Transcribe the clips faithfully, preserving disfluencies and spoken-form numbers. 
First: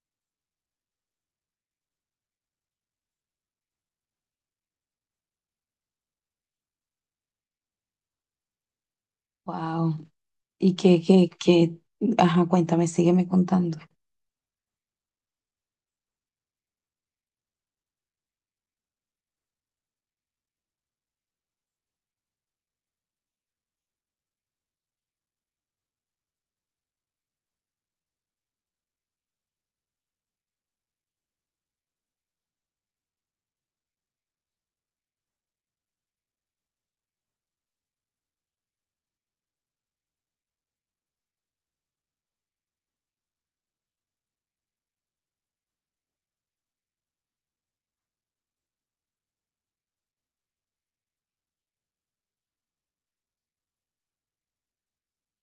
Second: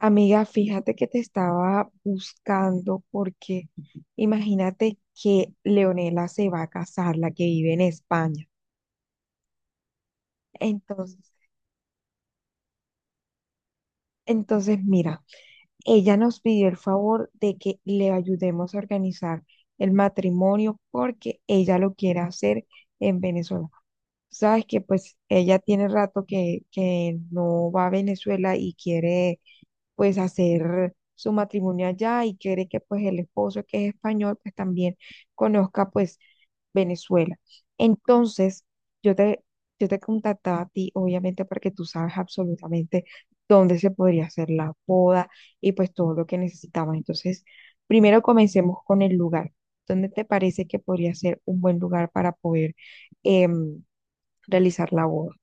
Amiga, fíjate que te estaba buscando porque imagínate que Leonela se va a casar, la que vive en España. Wow. Y que, que, Entonces, que, ajá, cuéntame, sígueme contando. entonces mira, ella nos pidió el favor de que le ayudemos a organizar el matrimonio porque ella lo quiere hacer en Venezuela. Sabes que pues ella tiene rato que, que no va a Venezuela y quiere pues hacer su matrimonio allá y quiere que pues el esposo que es español pues también conozca pues Venezuela. Entonces, yo te, yo te contactaba a ti obviamente porque tú sabes absolutamente dónde se podría hacer la boda y pues todo lo que necesitamos. Entonces, primero comencemos con el lugar. ¿Dónde te parece que podría ser un buen lugar para poder em, realizar la boda?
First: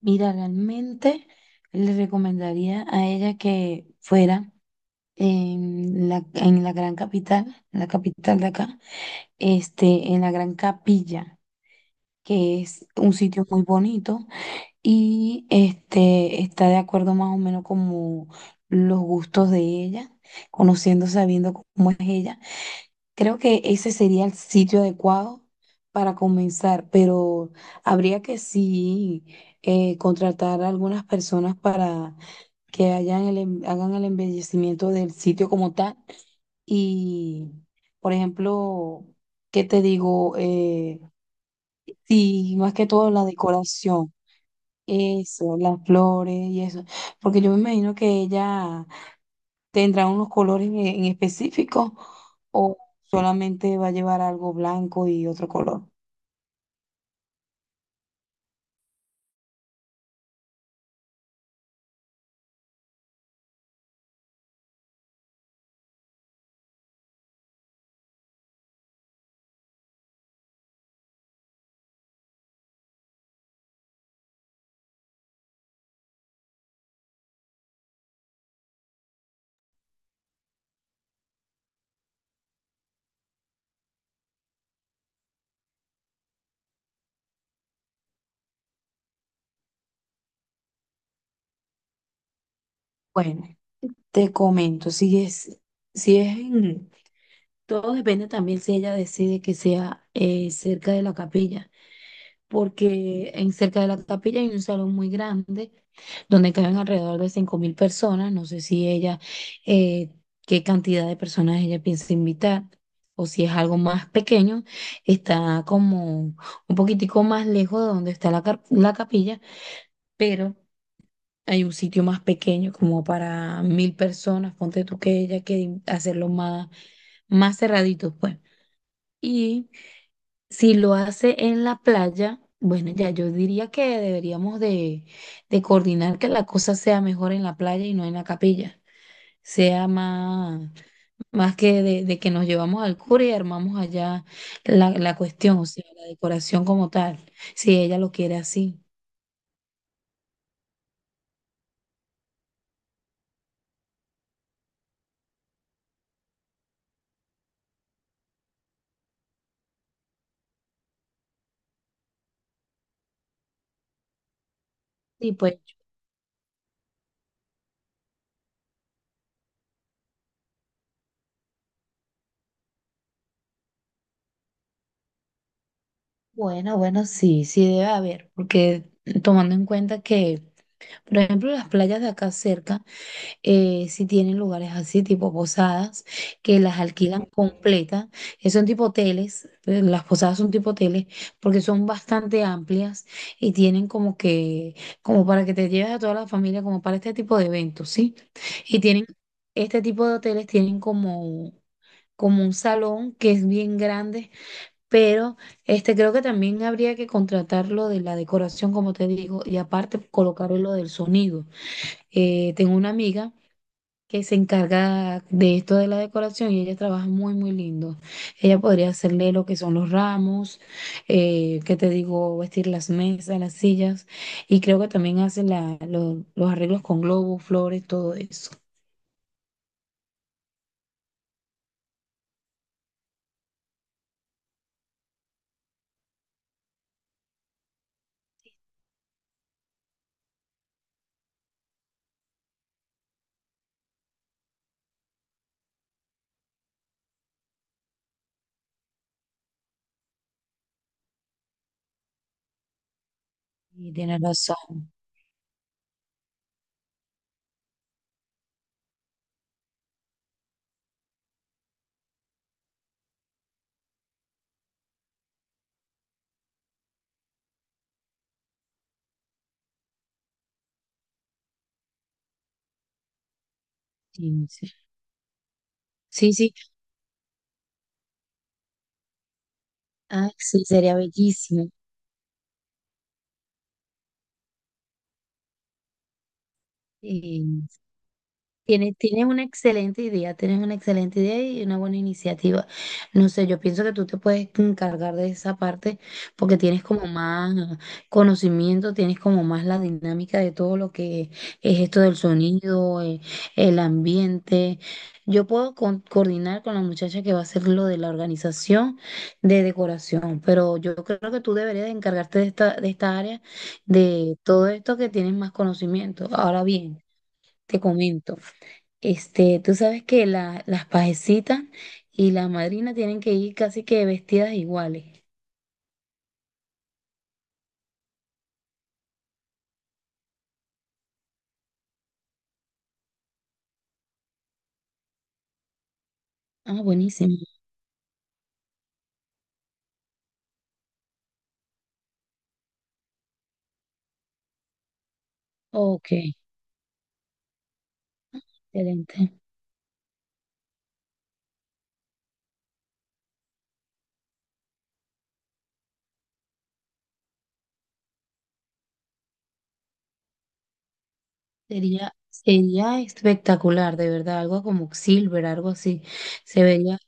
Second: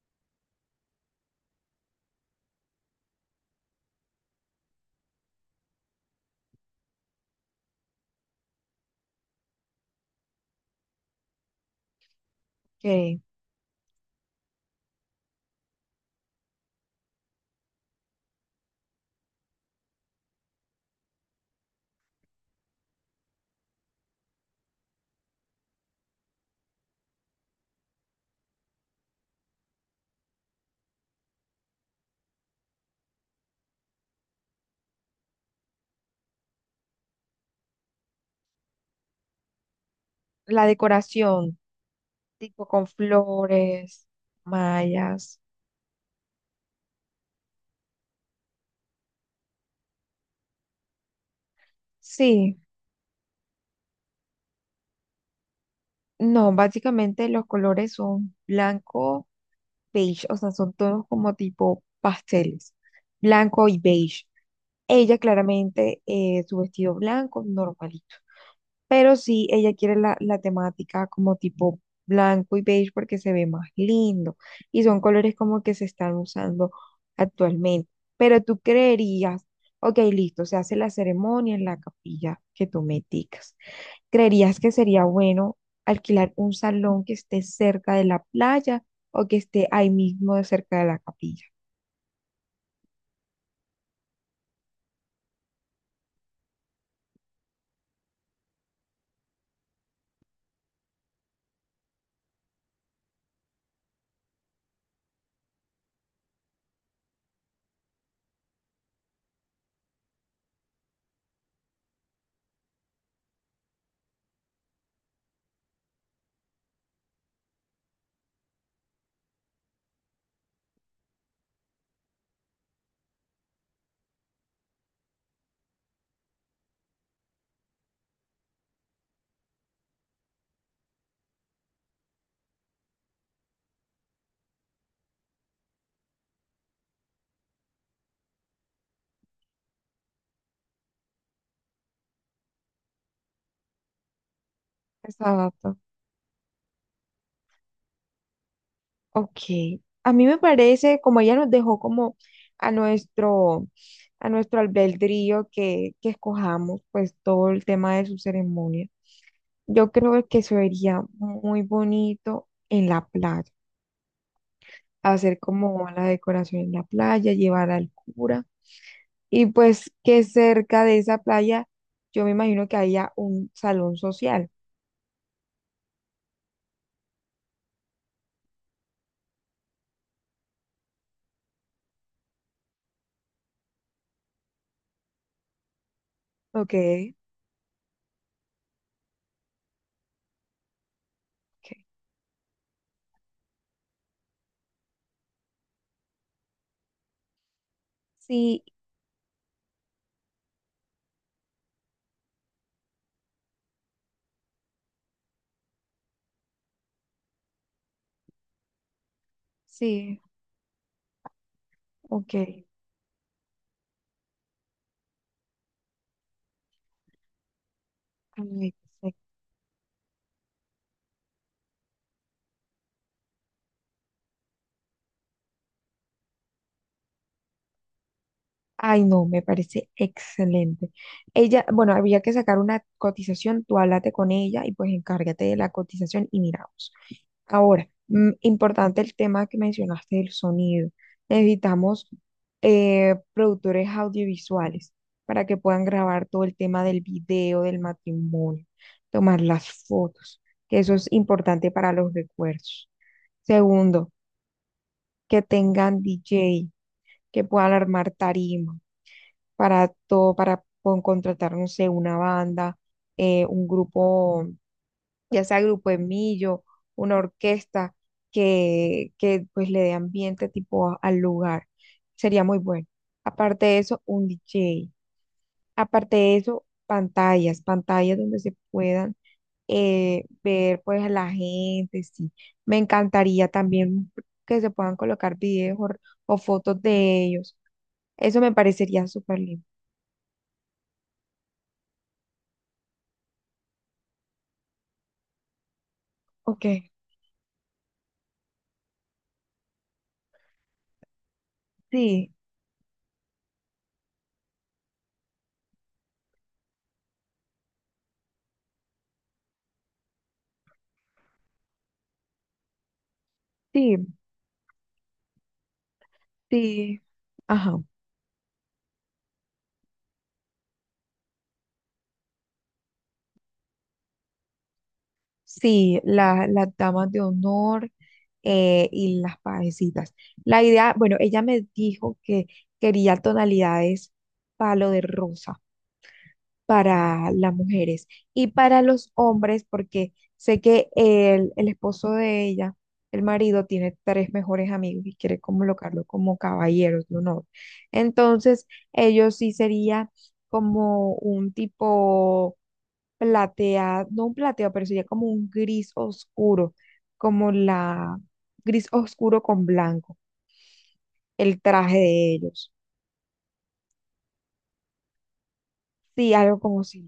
Mira, realmente le recomendaría a ella que fuera en la, en la gran capital, la capital de acá, este, en la Gran Capilla, que es un Que sitio muy bonito y este, está de acuerdo más o menos como los gustos de ella, conociendo, sabiendo cómo es ella. Creo que ese sería el sitio adecuado para comenzar, pero habría que sí eh, contratar a algunas personas para que hayan el em- hagan el embellecimiento del sitio como tal. Y, por ejemplo, ¿qué te digo? la Eh, decoración, Sí, tipo más con que todo la flores, decoración, mallas. eso, las flores y eso, porque yo me imagino que ella. ¿Tendrá unos colores en en específico Sí, o solamente va a llevar algo blanco y otro color? no, básicamente los colores son blanco, beige, o sea, son tonos como tipo pasteles, blanco y beige. Ella claramente, eh, su vestido blanco, normalito. Pero sí, ella quiere la, la temática como tipo blanco y beige porque se ve más lindo y son colores como que se están usando actualmente. Pero tú creerías, ok, listo, se hace la ceremonia en la capilla que tú me indicas. ¿Creerías que sería bueno alquilar un salón que esté cerca de la playa o que esté ahí mismo de cerca de la capilla? Bueno, te comento, si es, si es en- todo depende también si ella decide que sea eh, cerca de la capilla, porque en cerca de la capilla hay un salón muy grande donde caben alrededor de cinco mil personas. No sé si ella, eh, qué cantidad de personas ella piensa invitar o si es algo más pequeño. Está como un poquitico más lejos de donde está la, cap- la capilla, pero hay un sitio más pequeño como para mil personas. Ponte tú que ella quiere hacerlo más, más cerradito, pues. Y si lo hace en la playa, bueno, ya yo diría que deberíamos de, de coordinar que la cosa sea mejor en la playa y no en la capilla. Sea más, más que de, de que nos llevamos al cura y armamos allá la, la cuestión, o Exacto. sea, la decoración como tal, si ella lo quiere así. Ok, a mí me parece, como ella nos dejó como a nuestro, a nuestro albedrío que, que escojamos, pues todo el tema de su ceremonia, yo creo que se vería muy bonito en la playa, Y hacer pues, como la decoración en la playa, llevar al cura, y pues que cerca de esa playa, yo me imagino que haya un salón social. bueno, bueno, sí, sí debe haber, porque tomando en cuenta que, por ejemplo, las playas de acá cerca, eh, si tienen lugares así, tipo posadas, que Ok, ok. las alquilan completas, que son tipo hoteles, eh, las posadas son tipo hoteles, porque son bastante amplias y tienen como que, como para que te lleves a toda la familia, como para este tipo de eventos, ¿sí? Sí, Y tienen, este tipo de hoteles tienen como, como un salón que es bien grande, pero este creo que también habría que contratar lo de la decoración, como te digo, y aparte sí, colocar lo del sonido. ok. Eh, tengo una amiga que se encarga de esto de la decoración y ella trabaja muy, muy lindo. Ella Ay, podría hacerle lo que son los ramos, eh, que te digo, vestir las mesas, las sillas, y creo que también hace la, lo- los arreglos con globos, flores, todo eso. ay, no, me parece excelente. Ella, bueno, había que sacar una cotización, tú háblate con ella y pues encárgate de la cotización y miramos. Ahora, mm, importante el tema que mencionaste del sonido. Necesitamos eh, productores audiovisuales para que puedan grabar todo el tema del video, del matrimonio, tomar las fotos, que eso es importante para los recuerdos. Y Segundo, tiene razón. que tengan D J, que puedan armar tarima para todo, para con- contratar, no sé, una banda, eh, un grupo, ya sea grupo de millo, una orquesta que, que pues le dé ambiente tipo a- al lugar. Sería muy bueno. Aparte de eso, un Sí, sí. D J. Aparte Sí, de sí. eso, pantallas, pantallas donde se puedan eh, Ah, sí, ver sería pues a la bellísimo. gente, sí. Me encantaría también que se puedan colocar videos o, o fotos de ellos. Eso me Tienes, parecería tienes súper una lindo. excelente idea, tienes una excelente idea y una buena iniciativa. No sé, yo pienso que tú te puedes encargar de esa parte porque tienes Ok. como más conocimiento, tienes como más la dinámica de todo lo que es esto del Sí, sonido, eh, el ambiente. Yo puedo con- coordinar con la muchacha que va a hacer lo de la organización de decoración, pero yo creo que tú deberías de encargarte de esta, de esta área, sí, de todo esto que tienes más conocimiento. Ahora sí, bien, ajá, te comento. Este, tú sabes que la- las pajecitas y la madrina tienen que ir casi que vestidas iguales. sí, la- las damas de honor eh, y las pajecitas. La idea, bueno, ella me dijo que quería tonalidades palo de rosa, Ah, para buenísimo. las mujeres y para los hombres, porque sé que el, el esposo de ella, el marido, tiene tres mejores amigos y quiere colocarlo Ok, como caballeros de honor. Entonces, excelente. ellos sí sería como un tipo plateado, no un plateado, pero sería como un gris oscuro, como la gris oscuro con blanco, el traje Sería, de ellos. sería espectacular, de verdad, algo como silver, algo así. Sí, algo Se como vería, si.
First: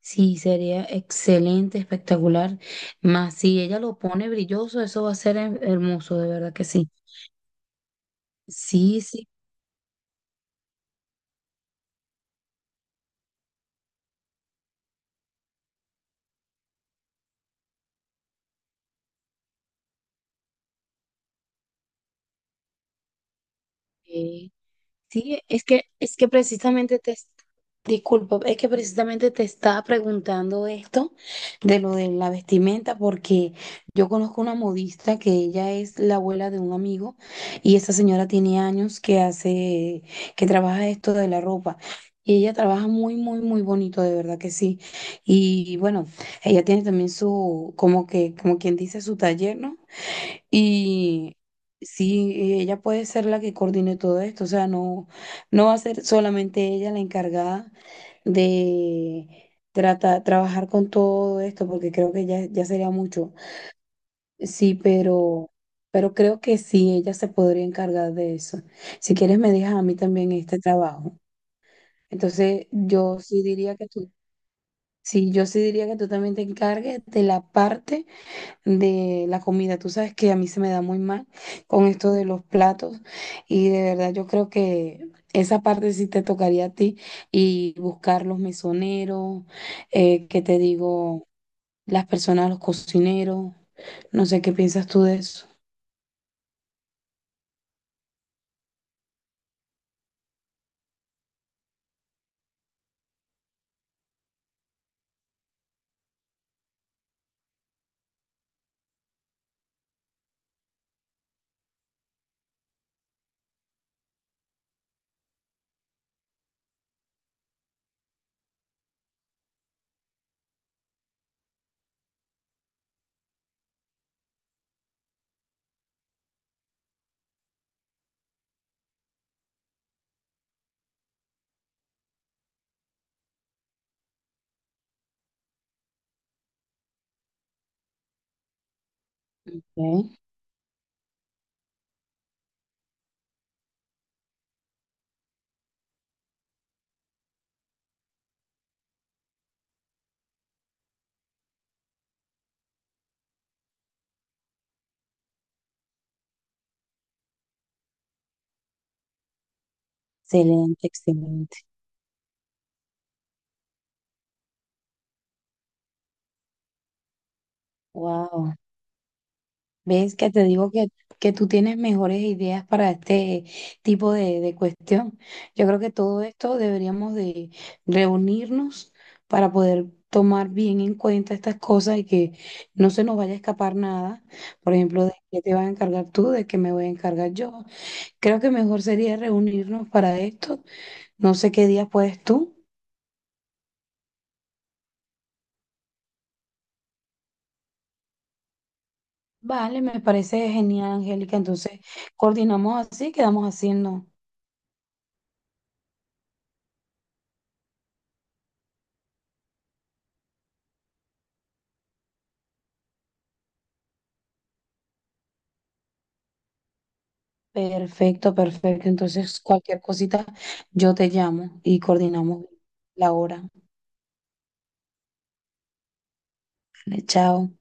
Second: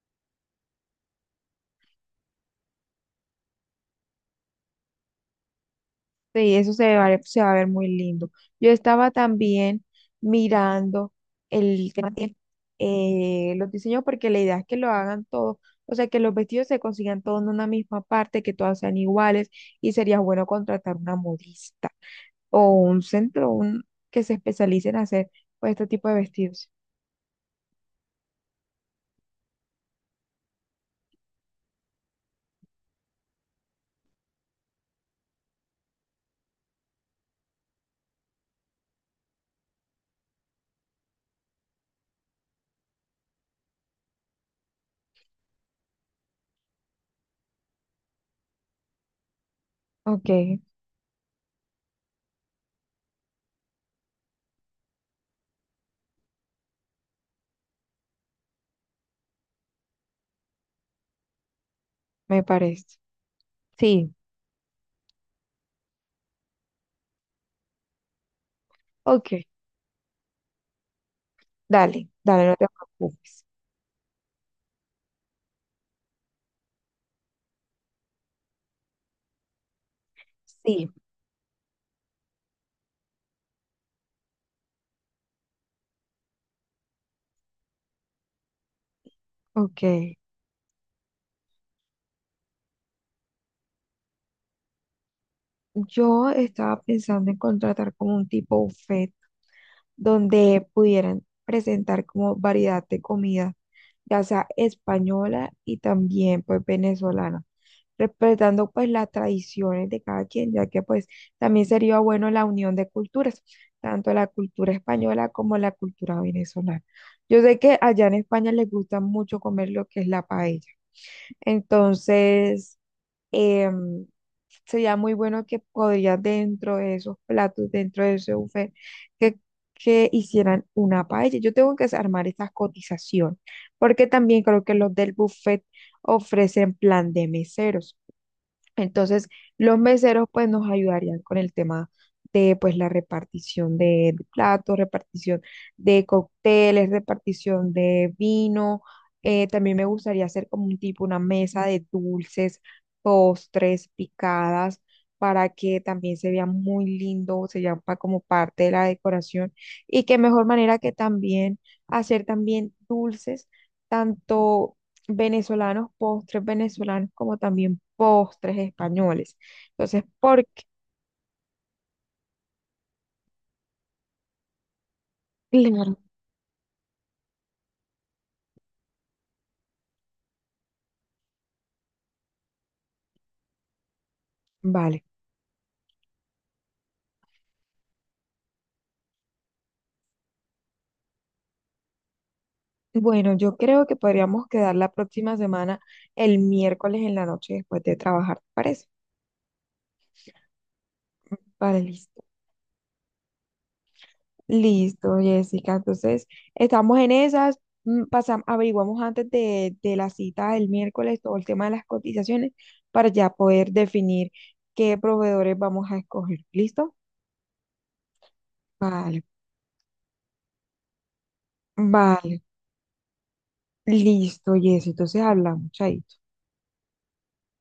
sí, sería excelente, espectacular. Más si ella lo pone brilloso, eso va a ser her- hermoso, de verdad Sí, que eso sí. se va, a- se va a ver muy lindo. Yo Sí, estaba sí. también mirando el tema de eh, los diseños porque la idea es que lo hagan todos, o sea, que los vestidos se consigan todos en una misma parte, que todas sean iguales y sería bueno contratar una modista o un centro un, que se eh, especialice en hacer Sí, es pues, que, este tipo de es que vestidos. precisamente te, disculpa, es que precisamente te estaba preguntando esto de lo de la vestimenta, porque yo conozco una modista que ella es la abuela de un amigo y esa señora tiene años que hace, que trabaja esto de la ropa. Y ella trabaja muy, muy, muy bonito, de verdad que sí. Y bueno, ella tiene también su, como que, como quien dice, su taller, ¿no? Ok, Y sí, ella puede ser la que coordine todo esto, o sea, no, no va a ser solamente ella la encargada de trata- trabajar con todo esto, porque creo que me ya, ya sería parece. mucho. Sí, Sí, pero, pero creo que sí, ella se podría encargar de eso. Si ok, quieres, me dejas a mí también este trabajo. dale, dale, no te Entonces, yo sí preocupes. diría que tú, sí, yo sí diría que tú también te encargues de la parte de la comida. Tú sabes que a mí se me da Sí, muy mal con esto de los platos y de verdad yo creo que esa parte sí te tocaría a ti y buscar los mesoneros, ok. eh, que te digo, las personas, los cocineros, no sé qué piensas tú de eso. Yo estaba pensando en contratar como un tipo buffet donde pudieran presentar como variedad de comida, ya sea española y también pues venezolana, respetando pues las tradiciones de cada quien, ya que pues también sería bueno la unión de culturas, tanto la cultura española como la cultura venezolana. Yo sé que allá en España les gusta mucho comer lo que es la paella, entonces em, sería muy bueno que podrías dentro de esos platos, dentro de ese buffet, que, que hicieran una paella. Yo tengo que armar esa cotización, porque también creo que los del buffet ofrecen plan de meseros. Entonces, los Ok. meseros pues nos ayudarían con el tema de pues la repartición de, de platos, repartición de cócteles, repartición de vino. Eh, también me gustaría hacer como un tipo, una mesa de dulces, postres, picadas, para que también se vea muy lindo, se vea pa- como parte de la decoración. Y qué mejor manera Excelente, que excelente. también hacer también dulces, tanto venezolanos, postres venezolanos, como también Wow. postres españoles. Entonces, ¿Ves que te ¿por qué? digo que, que tú tienes mejores ideas para este tipo de, de cuestión? Yo creo que Claro. todo esto deberíamos de reunirnos para poder tomar bien en cuenta estas cosas y que no se nos vaya a escapar nada. Por Vale. ejemplo, de qué te vas a encargar tú, de qué me voy a encargar yo. Creo que mejor sería reunirnos para esto. No sé qué día puedes tú. Bueno, yo creo que podríamos quedar la próxima semana el miércoles en la noche después de trabajar, ¿te parece? Vale, me parece genial, Angélica. Vale, Entonces, listo. coordinamos así, quedamos haciendo. Listo, Jessica. Entonces, estamos en esas. Pasamos, averiguamos antes de, de la cita del miércoles todo el tema de las cotizaciones para ya poder definir qué proveedores vamos a escoger. ¿Listo? Perfecto, perfecto. Vale, Entonces, cualquier cosita, yo te llamo y vale. coordinamos la hora. Listo, Jessy, entonces hablamos, chaito. Vale, chao.